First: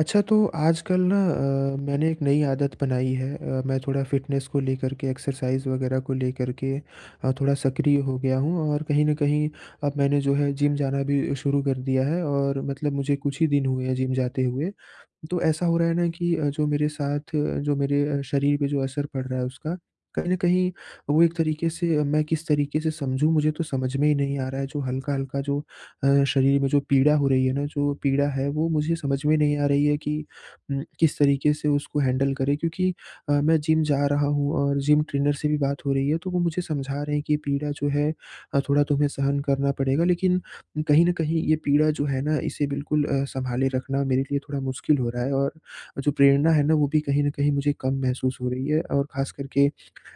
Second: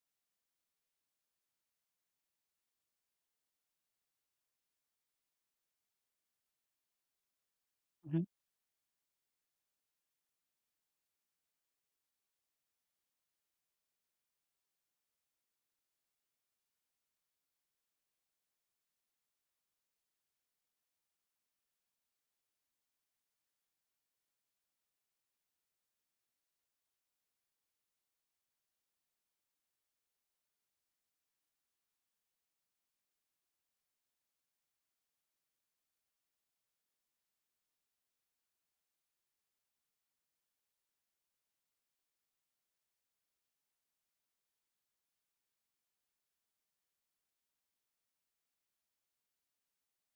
अच्छा तो आजकल ना मैंने एक नई आदत बनाई है। मैं थोड़ा फ़िटनेस को लेकर के एक्सरसाइज़ वगैरह को लेकर के थोड़ा सक्रिय हो हुँ। गया हूँ और कहीं न कहीं अब मैंने जो है जिम जाना भी शुरू कर दिया है और मतलब मुझे कुछ ही दिन हुए हैं जिम जाते हुए। तो ऐसा हो रहा है ना कि जो मेरे साथ जो मेरे शरीर पे जो असर पड़ रहा है उसका, कहीं न कहीं वो एक तरीके से मैं किस तरीके से समझूँ मुझे तो समझ में ही नहीं आ रहा है। जो हल्का-हल्का जो शरीर में जो पीड़ा हो रही है ना, जो पीड़ा है वो मुझे समझ में नहीं आ रही है कि किस तरीके से उसको हैंडल करें, क्योंकि मैं जिम जा रहा हूँ और जिम ट्रेनर से भी बात हो रही है, तो वो मुझे समझा रहे हैं कि पीड़ा जो है थोड़ा तुम्हें सहन करना पड़ेगा। लेकिन कहीं न कहीं ये पीड़ा जो है ना, इसे बिल्कुल सँभाले रखना मेरे लिए थोड़ा मुश्किल हो रहा है और जो प्रेरणा है ना, वो भी कहीं न कहीं मुझे कम महसूस हो रही है और ख़ास करके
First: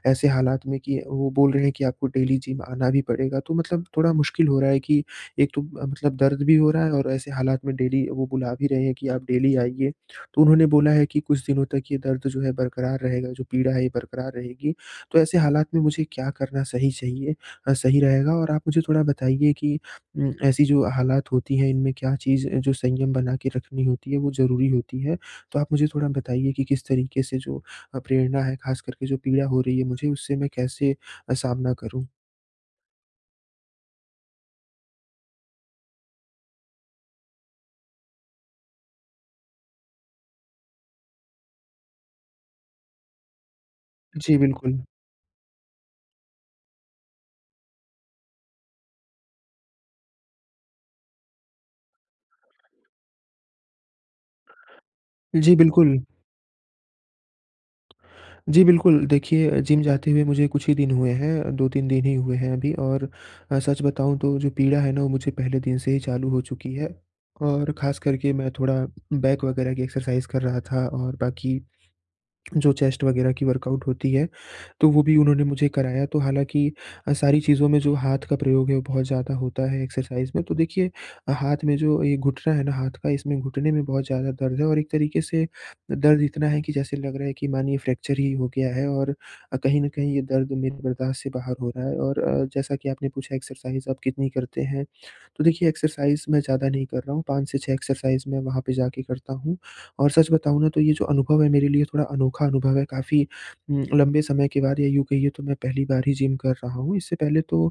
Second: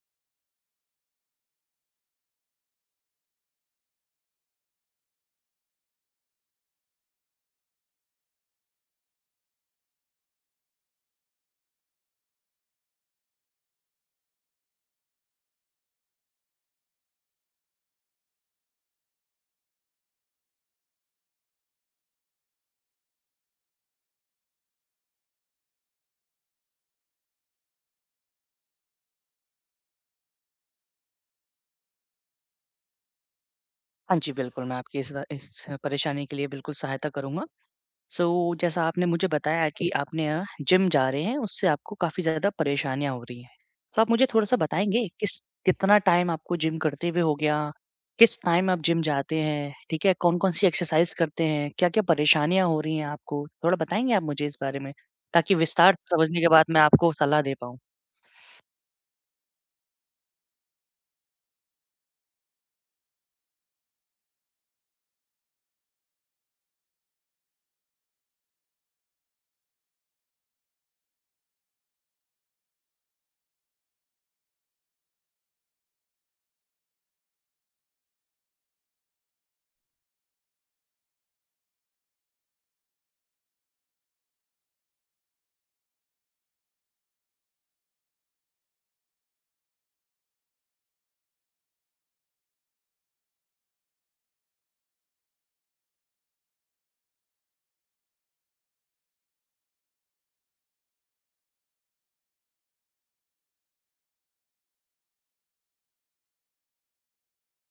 ऐसे हालात में कि वो बोल रहे हैं कि आपको डेली जिम आना भी पड़ेगा, तो मतलब थोड़ा मुश्किल हो रहा है कि एक तो मतलब दर्द भी हो रहा है और ऐसे हालात में डेली वो बुला भी रहे हैं कि आप डेली आइए। तो उन्होंने बोला है कि कुछ दिनों तक ये दर्द जो है बरकरार रहेगा, जो पीड़ा है ये बरकरार रहेगी। तो ऐसे हालात में मुझे क्या करना सही चाहिए, सही रहेगा और आप मुझे थोड़ा बताइए कि ऐसी जो हालात होती हैं, इनमें क्या चीज़ जो संयम बना के रखनी होती है, वो ज़रूरी होती है। तो आप मुझे थोड़ा बताइए कि किस तरीके से जो प्रेरणा है, ख़ास करके जो पीड़ा हो रही है मुझे, उससे मैं कैसे सामना करूँ? हाँ जी, बिल्कुल, मैं आपकी इस परेशानी के लिए बिल्कुल सहायता करूँगा। सो जैसा आपने मुझे बताया कि जिम जा रहे हैं, उससे आपको काफ़ी ज़्यादा परेशानियाँ हो रही हैं। तो आप मुझे जी, थोड़ा-सा बिल्कुल। बताएँगे किस कितना टाइम आपको जिम करते हुए हो गया? किस टाइम आप जिम जाते हैं? ठीक है, कौन-कौन सी एक्सरसाइज़ करते हैं? क्या-क्या परेशानियाँ हो रही हैं आपको? थोड़ा बताएँगे आप मुझे इस बारे में? जी, ताकि विस्तार बिल्कुल। से समझने के बाद मैं आपको सलाह दे पाऊँ। जी, बिल्कुल। देखिए, जिम जाते हुए मुझे कुछ ही दिन हुए हैं, 2-3 दिन ही हुए हैं अभी और सच बताऊँ तो जो पीड़ा है ना, वो मुझे पहले दिन से ही चालू हो चुकी है और ख़ास करके मैं थोड़ा बैक वगैरह की एक्सरसाइज़ कर रहा था और बाकी जो चेस्ट वगैरह की वर्कआउट होती है, तो वो भी उन्होंने मुझे कराया। तो हालाँकि सारी चीज़ों में जो हाथ का प्रयोग है वो बहुत ज़्यादा होता है एक्सरसाइज़ में। तो देखिए हाथ में जो ये घुटना है ना हाथ का, इसमें घुटने में बहुत ज़्यादा दर्द है और एक तरीके से दर्द इतना है कि जैसे लग रहा है कि मानिए फ्रैक्चर ही हो गया है और कहीं न कहीं ये दर्द मेरे बर्दाश्त से बाहर हो रहा है। और जैसा कि आपने पूछा एक्सरसाइज़ आप कितनी करते हैं? तो देखिए एक्सरसाइज़ मैं ज़्यादा नहीं कर रहा हूँ, 5 से 6 एक्सरसाइज़ मैं वहाँ पे जाके करता हूँ। और सच बताऊँ ना तो ये जो अनुभव है मेरे लिए थोड़ा अनोखा अनुभव है, काफ़ी लंबे समय के बाद या यूँ कहिए तो मैं पहली बार ही जिम कर रहा हूँ। इससे पहले तो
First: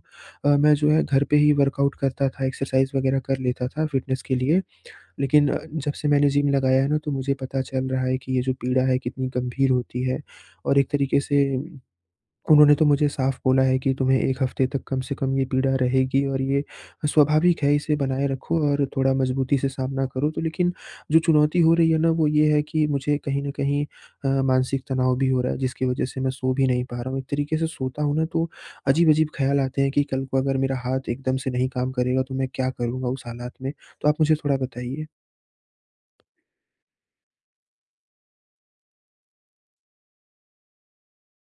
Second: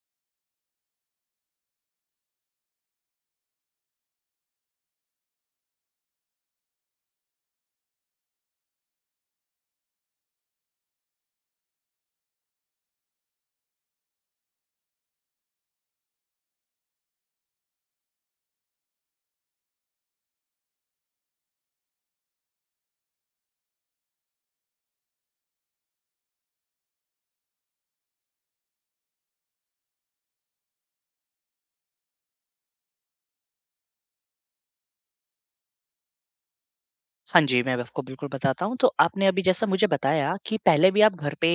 मैं जो है घर पे ही वर्कआउट करता था, एक्सरसाइज़ वगैरह कर लेता था फिटनेस के लिए। लेकिन जब से मैंने जिम लगाया है ना तो मुझे पता चल रहा है कि ये जो पीड़ा है कितनी गंभीर होती है। और एक तरीके से उन्होंने तो मुझे साफ बोला है कि तुम्हें 1 हफ्ते तक कम से कम ये पीड़ा रहेगी और ये स्वाभाविक है, इसे बनाए रखो और थोड़ा मजबूती से सामना करो। तो लेकिन जो चुनौती हो रही है ना, वो ये है कि मुझे कहीं न कहीं मानसिक तनाव भी हो रहा है, जिसकी वजह से मैं सो भी नहीं पा रहा हूँ। एक तरीके से सोता हूँ ना, तो अजीब-अजीब ख्याल आते हैं कि कल को अगर मेरा हाथ एकदम से नहीं काम करेगा, तो मैं क्या करूँगा उस हालात में? तो आप मुझे थोड़ा बताइए। हाँ जी, मैं आपको बिल्कुल बताता हूँ। तो आपने अभी जैसा मुझे बताया कि पहले भी आप घर पे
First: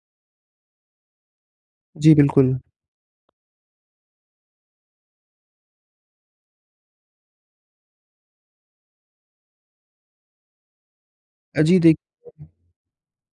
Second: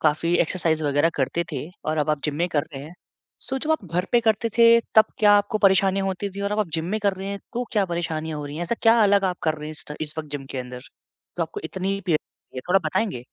काफ़ी एक्सरसाइज़ वग़ैरह करते थे और अब जी, आप जिम में बिल्कुल। कर रहे हैं। सो जब आप घर पे करते थे तब क्या आपको परेशानी होती थी और अब आप जिम में कर रहे हैं तो क्या परेशानियाँ हो रही हैं? ऐसा क्या अलग आप कर रहे हैं इस वक़्त जिम के अंदर? तो आपको जी, इतनी पीड़ा हो देखिए रही है? थोड़ा बताएँगे?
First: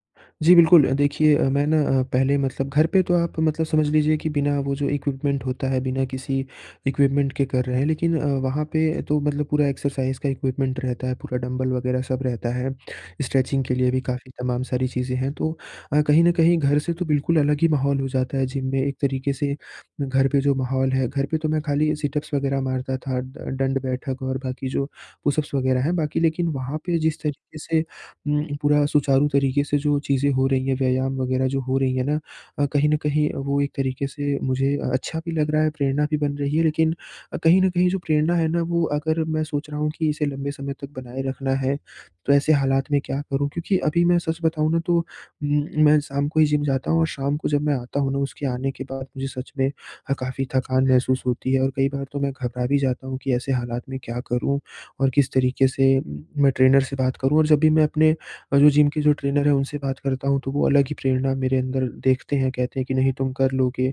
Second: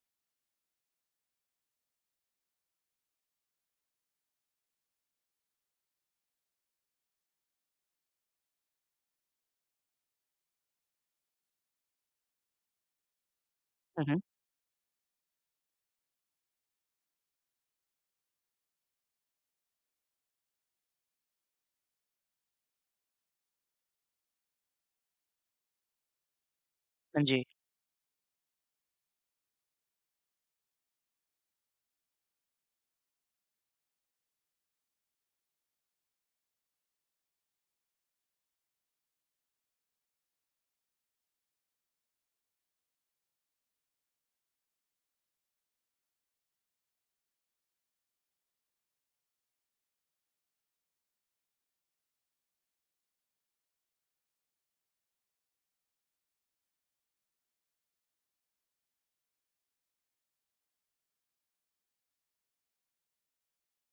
जी, बिल्कुल। देखिए मैं ना पहले मतलब घर पे तो आप मतलब समझ लीजिए कि बिना वो जो इक्विपमेंट होता है, बिना किसी इक्विपमेंट के कर रहे हैं। लेकिन वहाँ पे तो मतलब पूरा एक्सरसाइज़ का इक्विपमेंट रहता है, पूरा डंबल वगैरह सब रहता है। स्ट्रेचिंग के लिए भी हुँ, हुँ। काफ़ी तमाम सारी चीज़ें हैं। तो कहीं न कहीं घर से तो बिल्कुल अलग ही माहौल हो जाता है जिम में। एक तरीके से घर पे जो माहौल है, घर पे तो मैं खाली सिट-अप्स वगैरह मारता था, द दंड बैठक और बाकी जो पुश-अप्स वगैरह हैं, बाकी लेकिन वहाँ पे जिस हाँ जी। तरीके से पूरा सुचारू तरीके से जो चीज़ें हो रही हैं, व्यायाम वगैरह जो हो रही है ना कहीं न कहीं वो एक तरीके से मुझे अच्छा भी लग रहा है, प्रेरणा भी बन रही है। लेकिन कहीं न कहीं जो प्रेरणा है ना वो अगर मैं सोच रहा हूँ कि इसे लंबे समय तक बनाए रखना है, तो ऐसे हालात में क्या करूँ? क्योंकि अभी मैं सच बताऊँ ना तो मैं शाम को ही जिम जाता हूँ और शाम को जब मैं आता हूँ ना उसके आने के बाद मुझे सच में काफ़ी थकान महसूस होती है और कई बार तो मैं घबरा भी जाता हूँ कि ऐसे हालात में क्या करूँ? और किस तरीके से मैं ट्रेनर से बात करूँ? और जब भी मैं अपने और जो जिम के जो ट्रेनर हैं उनसे बात करता हूँ तो वो अलग ही प्रेरणा मेरे अंदर देखते हैं, कहते हैं कि नहीं तुम कर लोगे,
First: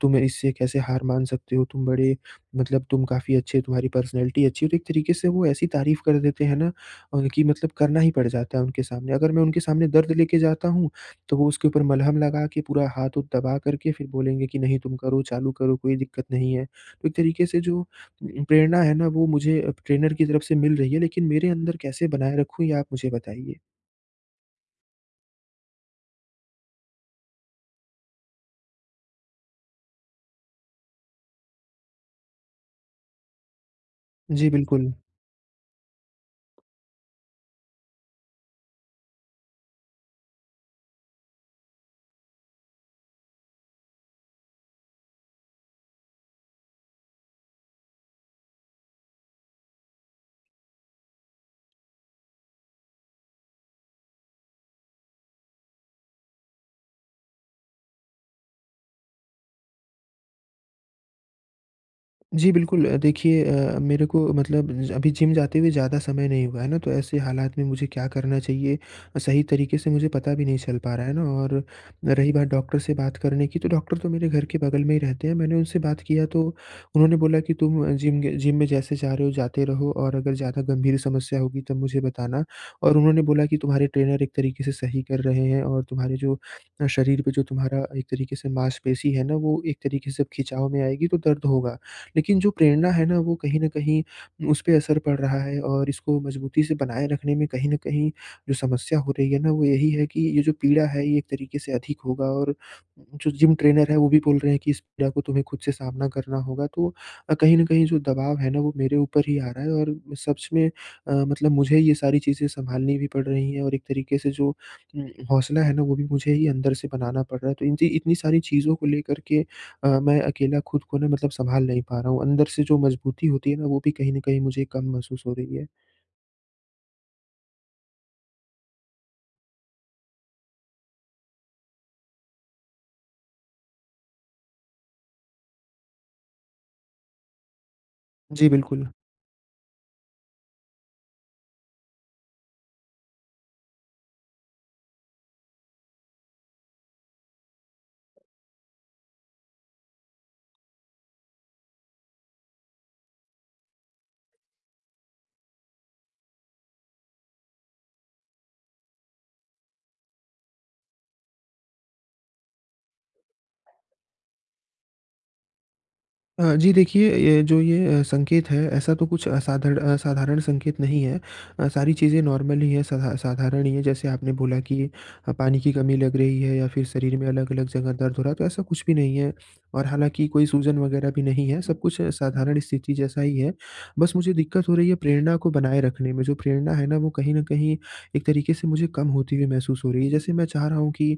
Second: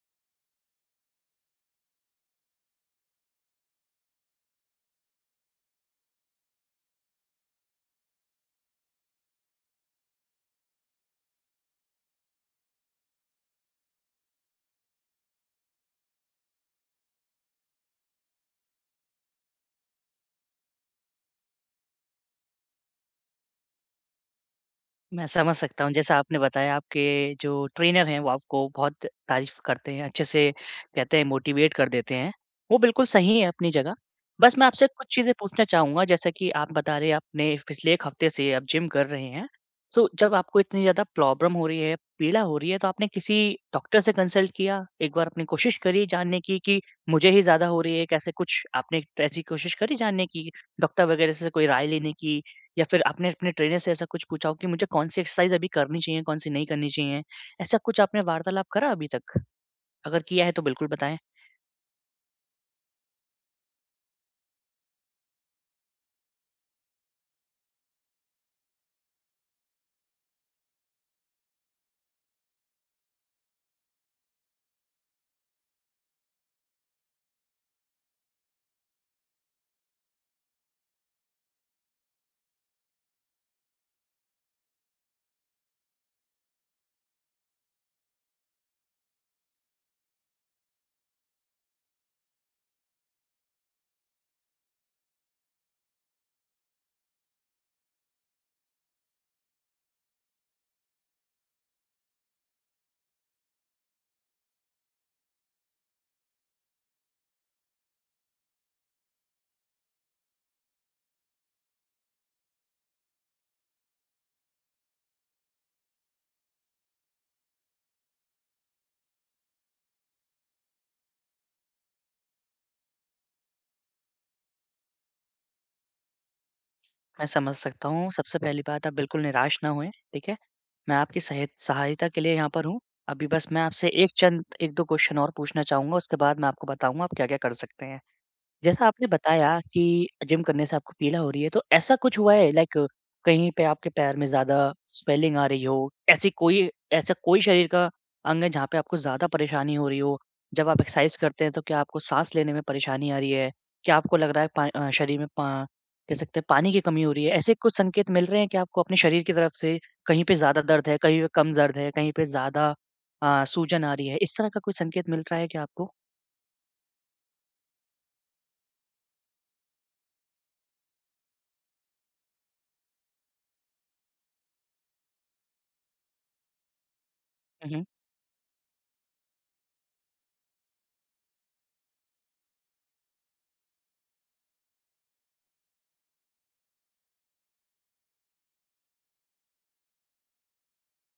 तुम इससे कैसे हार मान सकते हो, तुम बड़े मतलब तुम काफ़ी अच्छे, तुम्हारी पर्सनैलिटी अच्छी है। तो एक तरीके से वो ऐसी तारीफ़ कर देते हैं ना कि मतलब करना ही पड़ जाता है उनके सामने। अगर मैं उनके सामने दर्द लेके जाता हूँ, तो वो उसके ऊपर मलहम लगा के पूरा हाथ उथ दबा करके फिर बोलेंगे कि नहीं तुम करो, चालू करो, कोई दिक्कत नहीं है। तो एक तरीके से जो प्रेरणा है ना वो मुझे ट्रेनर की तरफ से मिल रही है, लेकिन मेरे अंदर कैसे बनाए रखूँ ये आप मुझे बताइए। मैं समझ सकता हूँ। जैसा आपने बताया आपके जो ट्रेनर हैं वो आपको बहुत तारीफ़ करते हैं, अच्छे से कहते हैं मोटिवेट कर देते हैं। वो बिल्कुल सही है अपनी जगह। जी, बस मैं आपसे बिल्कुल। कुछ चीज़ें पूछना चाहूँगा जैसा कि आप बता रहे हैं आपने पिछले 1 हफ़्ते से आप जिम कर रहे हैं। तो जब आपको इतनी ज़्यादा प्रॉब्लम हो रही है, पीड़ा हो रही है तो आपने किसी डॉक्टर से कंसल्ट किया? एक बार आपने कोशिश करी जानने की कि मुझे ही ज़्यादा हो रही है? कैसे कुछ आपने ऐसी कोशिश करी जानने की, डॉक्टर वग़ैरह से कोई राय लेने की? या फिर आपने अपने ट्रेनर से ऐसा कुछ पूछा हो कि मुझे कौन-सी एक्सरसाइज़ अभी करनी चाहिए, कौन-सी नहीं करनी चाहिए? ऐसा कुछ आपने वार्तालाप करा अभी तक? अगर किया है तो बिल्कुल बताएँ, जी, बिल्कुल। देखिए मेरे को मतलब ज अभी जिम जाते हुए ज़्यादा समय नहीं हुआ है ना, तो ऐसे हालात में मुझे क्या करना चाहिए, सही तरीके से मुझे पता भी नहीं चल पा रहा है ना। और रही बात डॉक्टर से बात करने की, तो डॉक्टर तो मेरे घर के बगल में ही रहते हैं। मैंने उनसे बात किया तो उन्होंने बोला कि तुम जिम में जैसे जा रहे हो जाते रहो और अगर ज़्यादा गंभीर समस्या होगी तब मुझे बताना। और उन्होंने बोला कि तुम्हारे ट्रेनर एक तरीके से सही कर रहे हैं और तुम्हारे जो शरीर पे जो तुम्हारा एक तरीके से मांसपेशी है ना, वो एक तरीके से खिंचाव में आएगी तो दर्द होगा। लेकिन जो प्रेरणा है ना वो कहीं न कहीं उस पे असर पड़ रहा है और इसको मजबूती से बनाए रखने में कहीं न कहीं जो समस्या हो रही है ना वो यही है कि ये जो पीड़ा है ये एक तरीके से अधिक होगा। और जो जिम ट्रेनर है वो भी बोल रहे हैं कि इस पीड़ा को तुम्हें खुद से सामना करना होगा, तो कहीं न कहीं जो दबाव है ना वो मेरे ऊपर ही आ रहा है और सच में मतलब मुझे ये सारी चीज़ें सँभालनी भी पड़ रही हैं और एक तरीके से जो हौसला है ना वो भी मुझे ही अंदर से बनाना पड़ रहा है। तो इन ची इतनी सारी चीज़ों को लेकर के मैं अकेला खुद को ना मतलब सँभाल नहीं पा रहा हूँ। अंदर से जो मजबूती होती है ना, वो भी कहीं न कहीं मुझे कम महसूस हो रही है। मैं समझ सकता हूँ। सबसे पहली बात आप बिल्कुल निराश ना होएँ, ठीक है? मैं आपकी सहायता के लिए यहाँ पर हूँ। अभी बस मैं आपसे एक चंद 1-2 क्वेश्चन और पूछना चाहूँगा, उसके बाद मैं आपको बताऊँगा आप क्या-क्या कर सकते हैं। जी, जैसा बिल्कुल। आपने बताया कि जिम करने से आपको पीड़ा हो रही है, तो ऐसा कुछ हुआ है लाइक कहीं पे आपके पैर में ज़्यादा स्वेलिंग आ रही हो, ऐसी कोई ऐसा कोई शरीर का अंग है जहाँ पे आपको ज़्यादा परेशानी हो रही हो? जब आप एक्सरसाइज करते हैं तो क्या आपको साँस लेने में परेशानी आ रही है? क्या आपको लग रहा है शरीर में पा कह सकते हैं पानी की कमी हो रही है? ऐसे कुछ संकेत मिल रहे हैं कि आपको अपने शरीर की तरफ से कहीं पे ज़्यादा दर्द है, कहीं पे कम दर्द है, कहीं पे ज़्यादा सूजन आ रही है, इस तरह का कोई संकेत मिल रहा है क्या आपको? जी देखिए, ये जो ये संकेत है, ऐसा तो कुछ असाधर असाधारण साधारण संकेत नहीं है। सारी चीज़ें नॉर्मल ही है, साधारण ही है। जैसे आपने बोला कि पानी की कमी लग रही है या फिर शरीर में अलग-अलग हुँ, हुँ। जगह दर्द हो रहा है, तो ऐसा कुछ भी नहीं है। और हालाँकि कोई सूजन वगैरह भी नहीं है, सब कुछ साधारण स्थिति जैसा ही है। बस मुझे दिक्कत हो रही है प्रेरणा को बनाए रखने में, जो प्रेरणा है ना, वो कहीं न कहीं एक तरीके से मुझे कम होती हुई महसूस हो रही है। जैसे मैं चाह रहा हूँ कि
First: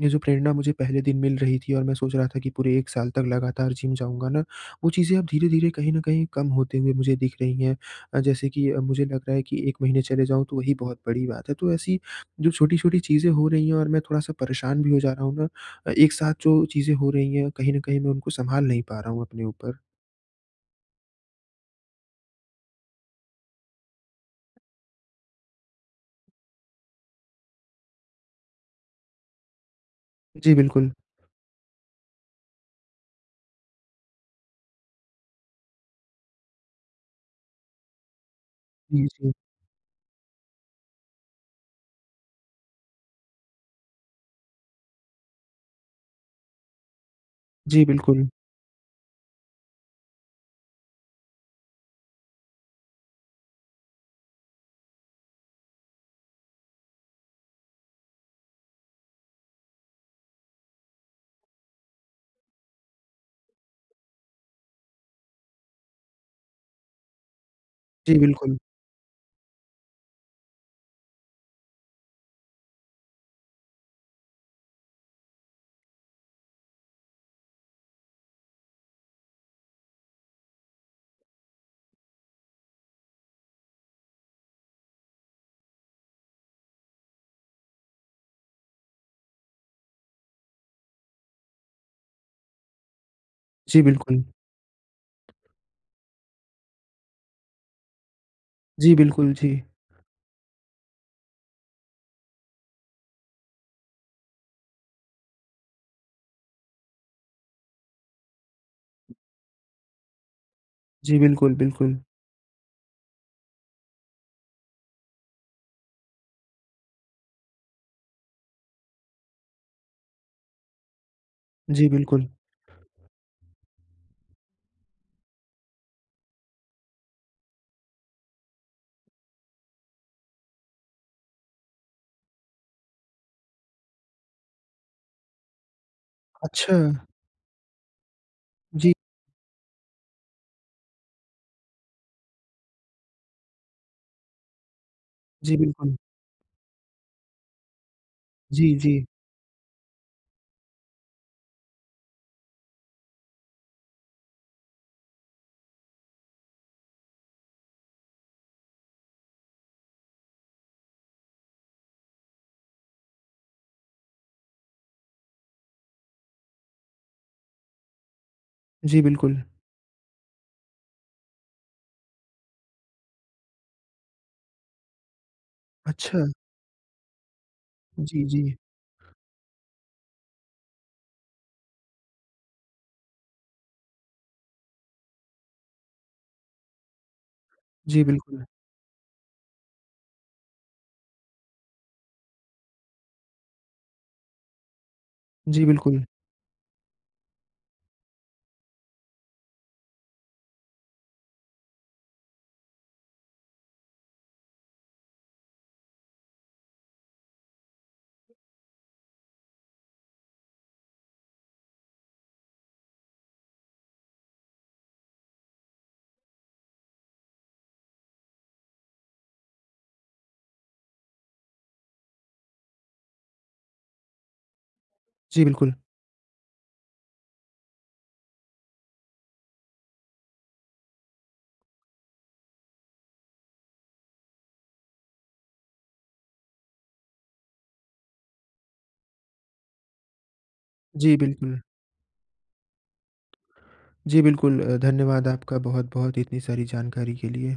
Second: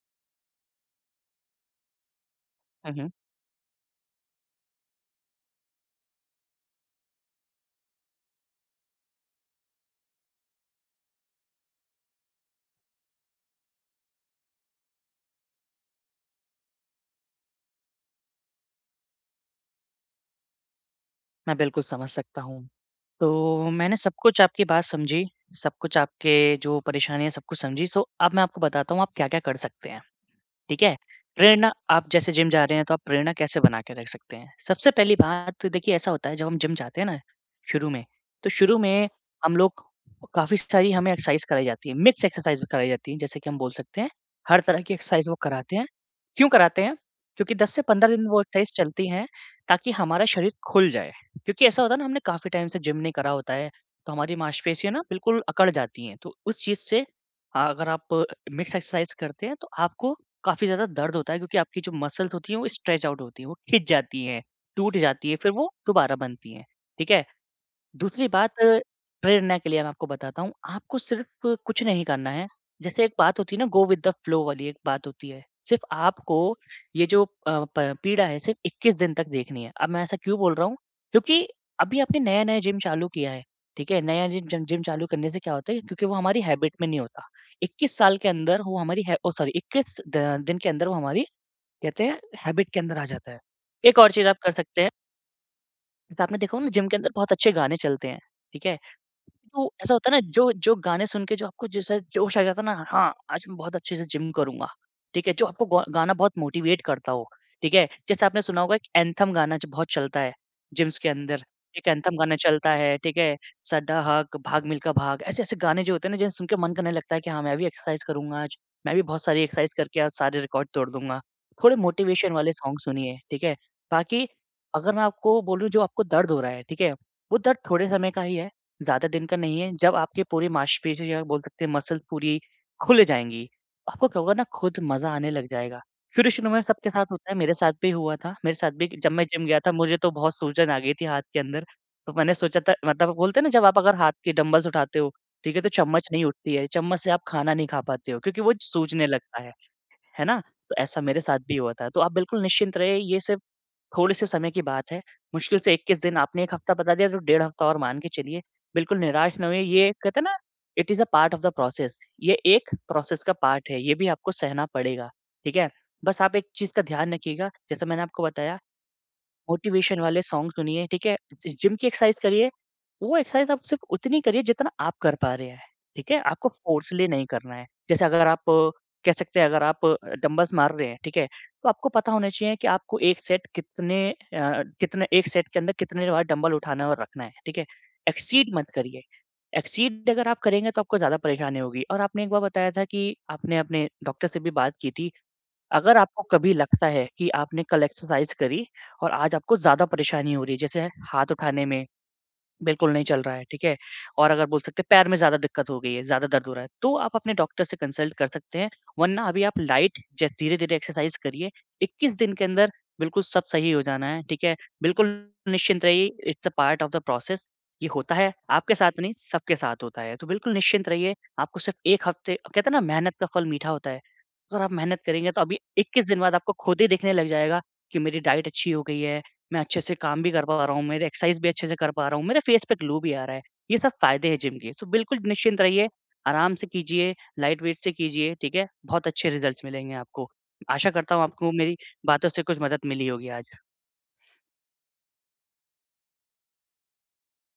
ये जो प्रेरणा मुझे पहले दिन मिल रही थी और मैं सोच रहा था कि पूरे 1 हुँ, हुँ। साल तक लगातार जिम जाऊँगा ना, वो चीज़ें अब धीरे-धीरे कहीं न कहीं कम होते हुए मुझे दिख रही हैं। जैसे कि मुझे लग रहा है कि 1 महीने चले जाऊँ तो वही बहुत बड़ी बात है। तो ऐसी जो छोटी-छोटी चीज़ें हो रही हैं और मैं थोड़ा-सा परेशान भी हो जा रहा हूँ ना एक साथ जो चीज़ें हो रही हैं कहीं न कहीं मैं उनको सँभाल नहीं पा रहा हूँ अपने ऊपर। मैं बिल्कुल समझ सकता हूँ। तो मैंने सब कुछ आपकी बात समझी, सब कुछ आपके जो परेशानी है सब कुछ समझी। सो अब मैं आपको बताता हूँ आप क्या-क्या कर सकते हैं। जी, ठीक बिल्कुल। है? प्रेरणा आप जैसे जिम जा रहे हैं, तो आप प्रेरणा कैसे बना के रख सकते हैं? सबसे पहली बात तो देखिए ऐसा होता है जब हम जिम जाते हैं ना शुरू में, तो शुरू जी, में जी। हम लोग काफ़ी सारी हमें एक्सरसाइज़ कराई जाती है, मिक्स एक्सरसाइज़ भी कराई जाती है, जैसे कि हम बोल सकते हैं हर तरह की एक्सरसाइज़ वो कराते हैं। क्यों कराते हैं? क्योंकि 10 से जी, 15 दिन बिल्कुल। वो एक्सरसाइज़ चलती हैं ताकि हमारा शरीर खुल जाए। क्योंकि ऐसा होता है ना हमने काफ़ी टाइम से जिम नहीं करा होता है, तो हमारी मांसपेशियाँ ना बिल्कुल अकड़ जाती हैं, तो उस चीज़ से हाँ, अगर आप मिक्स एक्सरसाइज़ करते हैं तो आपको काफ़ी ज़्यादा दर्द होता है क्योंकि आपकी जो मसल्स होती हैं वो स्ट्रेच आउट होती हैं, वो खिंच जाती हैं, टूट जाती हैं, फिर वो दोबारा बनती हैं, ठीक है? जी, दूसरी बिल्कुल। बात अ, प्रेरणा के लिए मैं आपको बताता हूँ, आपको सिर्फ़ कुछ नहीं करना है। जैसे एक बात होती है ना गो विद द फ्लो वाली एक बात होती है। सिर्फ़ आपको ये जो अ, प पीड़ा है सिर्फ़ 21 दिन तक देखनी है। अब मैं ऐसा क्यों बोल रहा हूँ? क्योंकि अभी आपने नया-नया जिम चालू किया है, ठीक है? नया जिम जिम जिम चालू करने से क्या होता है क्योंकि वो हमारी हैबिट में नहीं होता। 21 साल के अंदर वो हमारी है ओह सॉरी 21 द दिन के अंदर वो हमारी कहते हैं हैबिट के अंदर आ जाता है। जी, एक और बिल्कुल। चीज़ आप कर सकते हैं, जैसे आपने देखा होगा ना जिम के अंदर बहुत अच्छे गाने चलते हैं, ठीक है? जी, बिल्कुल, जी। तो ऐसा होता है ना जो जो गाने सुन के जो आपको जैसा जोश आ जाता है ना, हाँ, आज मैं बहुत अच्छे से जिम करूँगा, ठीक है? जो आपको गौ गाना बहुत मोटिवेट करता हो, ठीक है? जैसे आपने सुना होगा एक एंथम गाना जो बहुत चलता है जिम्स के जी, अंदर, बिल्कुल, एक बिल्कुल। एंथम गाना चलता है, ठीक है? सड्डा हक, भाग मिल्खा भाग, ऐसे-ऐसे गाने जो होते हैं ना जिन्हें सुन के मन करने लगता है कि हाँ, मैं भी एक्सरसाइज करूँगा आज, मैं भी बहुत सारी एक्सरसाइज करके आज सारे रिकॉर्ड तोड़ दूँगा। थोड़े जी, बिल्कुल। मोटिवेशन वाले सॉन्ग सुनिए, ठीक है? ताकि अगर मैं आपको बोलूँ जो आपको दर्द हो रहा है, ठीक है? वो दर्द थोड़े समय का ही है। ज़्यादा दिन का नहीं है, जब आपकी पूरी मांसपेशी या बोल सकते हैं मसल्स पूरी खुल जाएँगी, आपको क्या होगा ना खुद मज़ा आने लग जाएगा। शुरू-शुरू में अच्छा। सबके साथ होता है, मेरे साथ भी हुआ था। मेरे साथ भी जी, जब मैं जिम गया था मुझे तो बहुत सूजन आ गई थी हाथ के अंदर, तो मैंने सोचा था मतलब बोलते हैं ना जब आप अगर हाथ के डंबल्स उठाते हो, ठीक जी, है, तो बिल्कुल। चम्मच नहीं उठती है, चम्मच से आप खाना नहीं खा पाते हो क्योंकि वो जी, जी। सूजने लगता है ना? तो ऐसा मेरे साथ भी हुआ था। तो आप बिल्कुल निश्चिंत रहिए ये सिर्फ़ थोड़े से समय की बात है, मुश्किल से 21 दिन आपने 1 हफ्ता बता दिया तो डेढ़ हफ्ता और मान के चलिए। बिल्कुल निराश ना होइए, ये कहते हैं ना it is a part of the process, ये एक प्रोसेस का पार्ट है, ये भी आपको सहना पड़ेगा, ठीक है? बस आप एक चीज़ का ध्यान रखिएगा, जैसा मैंने आपको बताया जी, बिल्कुल। मोटिवेशन वाले सॉन्ग सुनिए, ठीक है? जि जिम की एक्सरसाइज़ करिए। वो एक्सरसाइज़ आप सिर्फ़ उतनी करिए जितना आप कर पा रहे हैं, ठीक है? अच्छा। आपको फ़ोर्सली नहीं करना है। जैसे जी, अगर जी। आप अ, कह सकते हैं अगर आप डंबल्स मार रहे हैं, ठीक है? तो आपको पता होना चाहिए कि आपको 1 सेट के अंदर कितने बार डंबल उठाना है और रखना है, ठीक है? जी, बिल्कुल। एक्सीड मत करिए। एक्सीड अगर आप करेंगे तो आपको ज़्यादा परेशानी होगी और आपने एक बार बताया था कि आपने अपने डॉक्टर से भी बात की थी जी, अगर बिल्कुल। आपको कभी लगता है कि आपने कल एक्सरसाइज करी और आज आपको ज़्यादा परेशानी हो रही है, जैसे हाथ उठाने में बिल्कुल नहीं चल रहा है, ठीक है? और अगर बोल सकते हैं पैर में ज़्यादा दिक्कत हो गई है, ज़्यादा दर्द हो रहा है, तो आप अपने डॉक्टर से कंसल्ट कर सकते हैं। वरना अभी आप लाइट ज धीरे-धीरे एक्सरसाइज़ करिए, 21 दिन के अंदर बिल्कुल सब सही हो जाना है, ठीक है? बिल्कुल निश्चिंत रहिए, it's a part of the process. ये होता है, आपके साथ नहीं सबके साथ होता है। तो बिल्कुल निश्चिंत रहिए, आपको सिर्फ़ 1 हफ़्ते कहते हैं ना मेहनत का फल मीठा होता है। अगर आप मेहनत करेंगे तो जी, अभी बिल्कुल। 21 दिन बाद आपको खुद ही दिखने लग जाएगा कि मेरी डाइट अच्छी हो गई है। मैं अच्छे से काम भी कर पा रहा हूँ, मेरे एक्सरसाइज़ भी अच्छे से कर पा रहा हूँ, मेरे फेस पे ग्लो भी आ रहा है। ये सब फ़ायदे हैं जिम के। सो बिल्कुल निश्चिंत रहिए, आराम से कीजिए, लाइट वेट से कीजिए, ठीक है? बहुत अच्छे रिज़ल्ट्स मिलेंगे आपको। आशा करता जी, हूँ आपको बिल्कुल। मेरी बातों से कुछ मदद मिली होगी आज। जी, बिल्कुल धन्यवाद आपका बहुत-बहुत इतनी सारी जानकारी के लिए।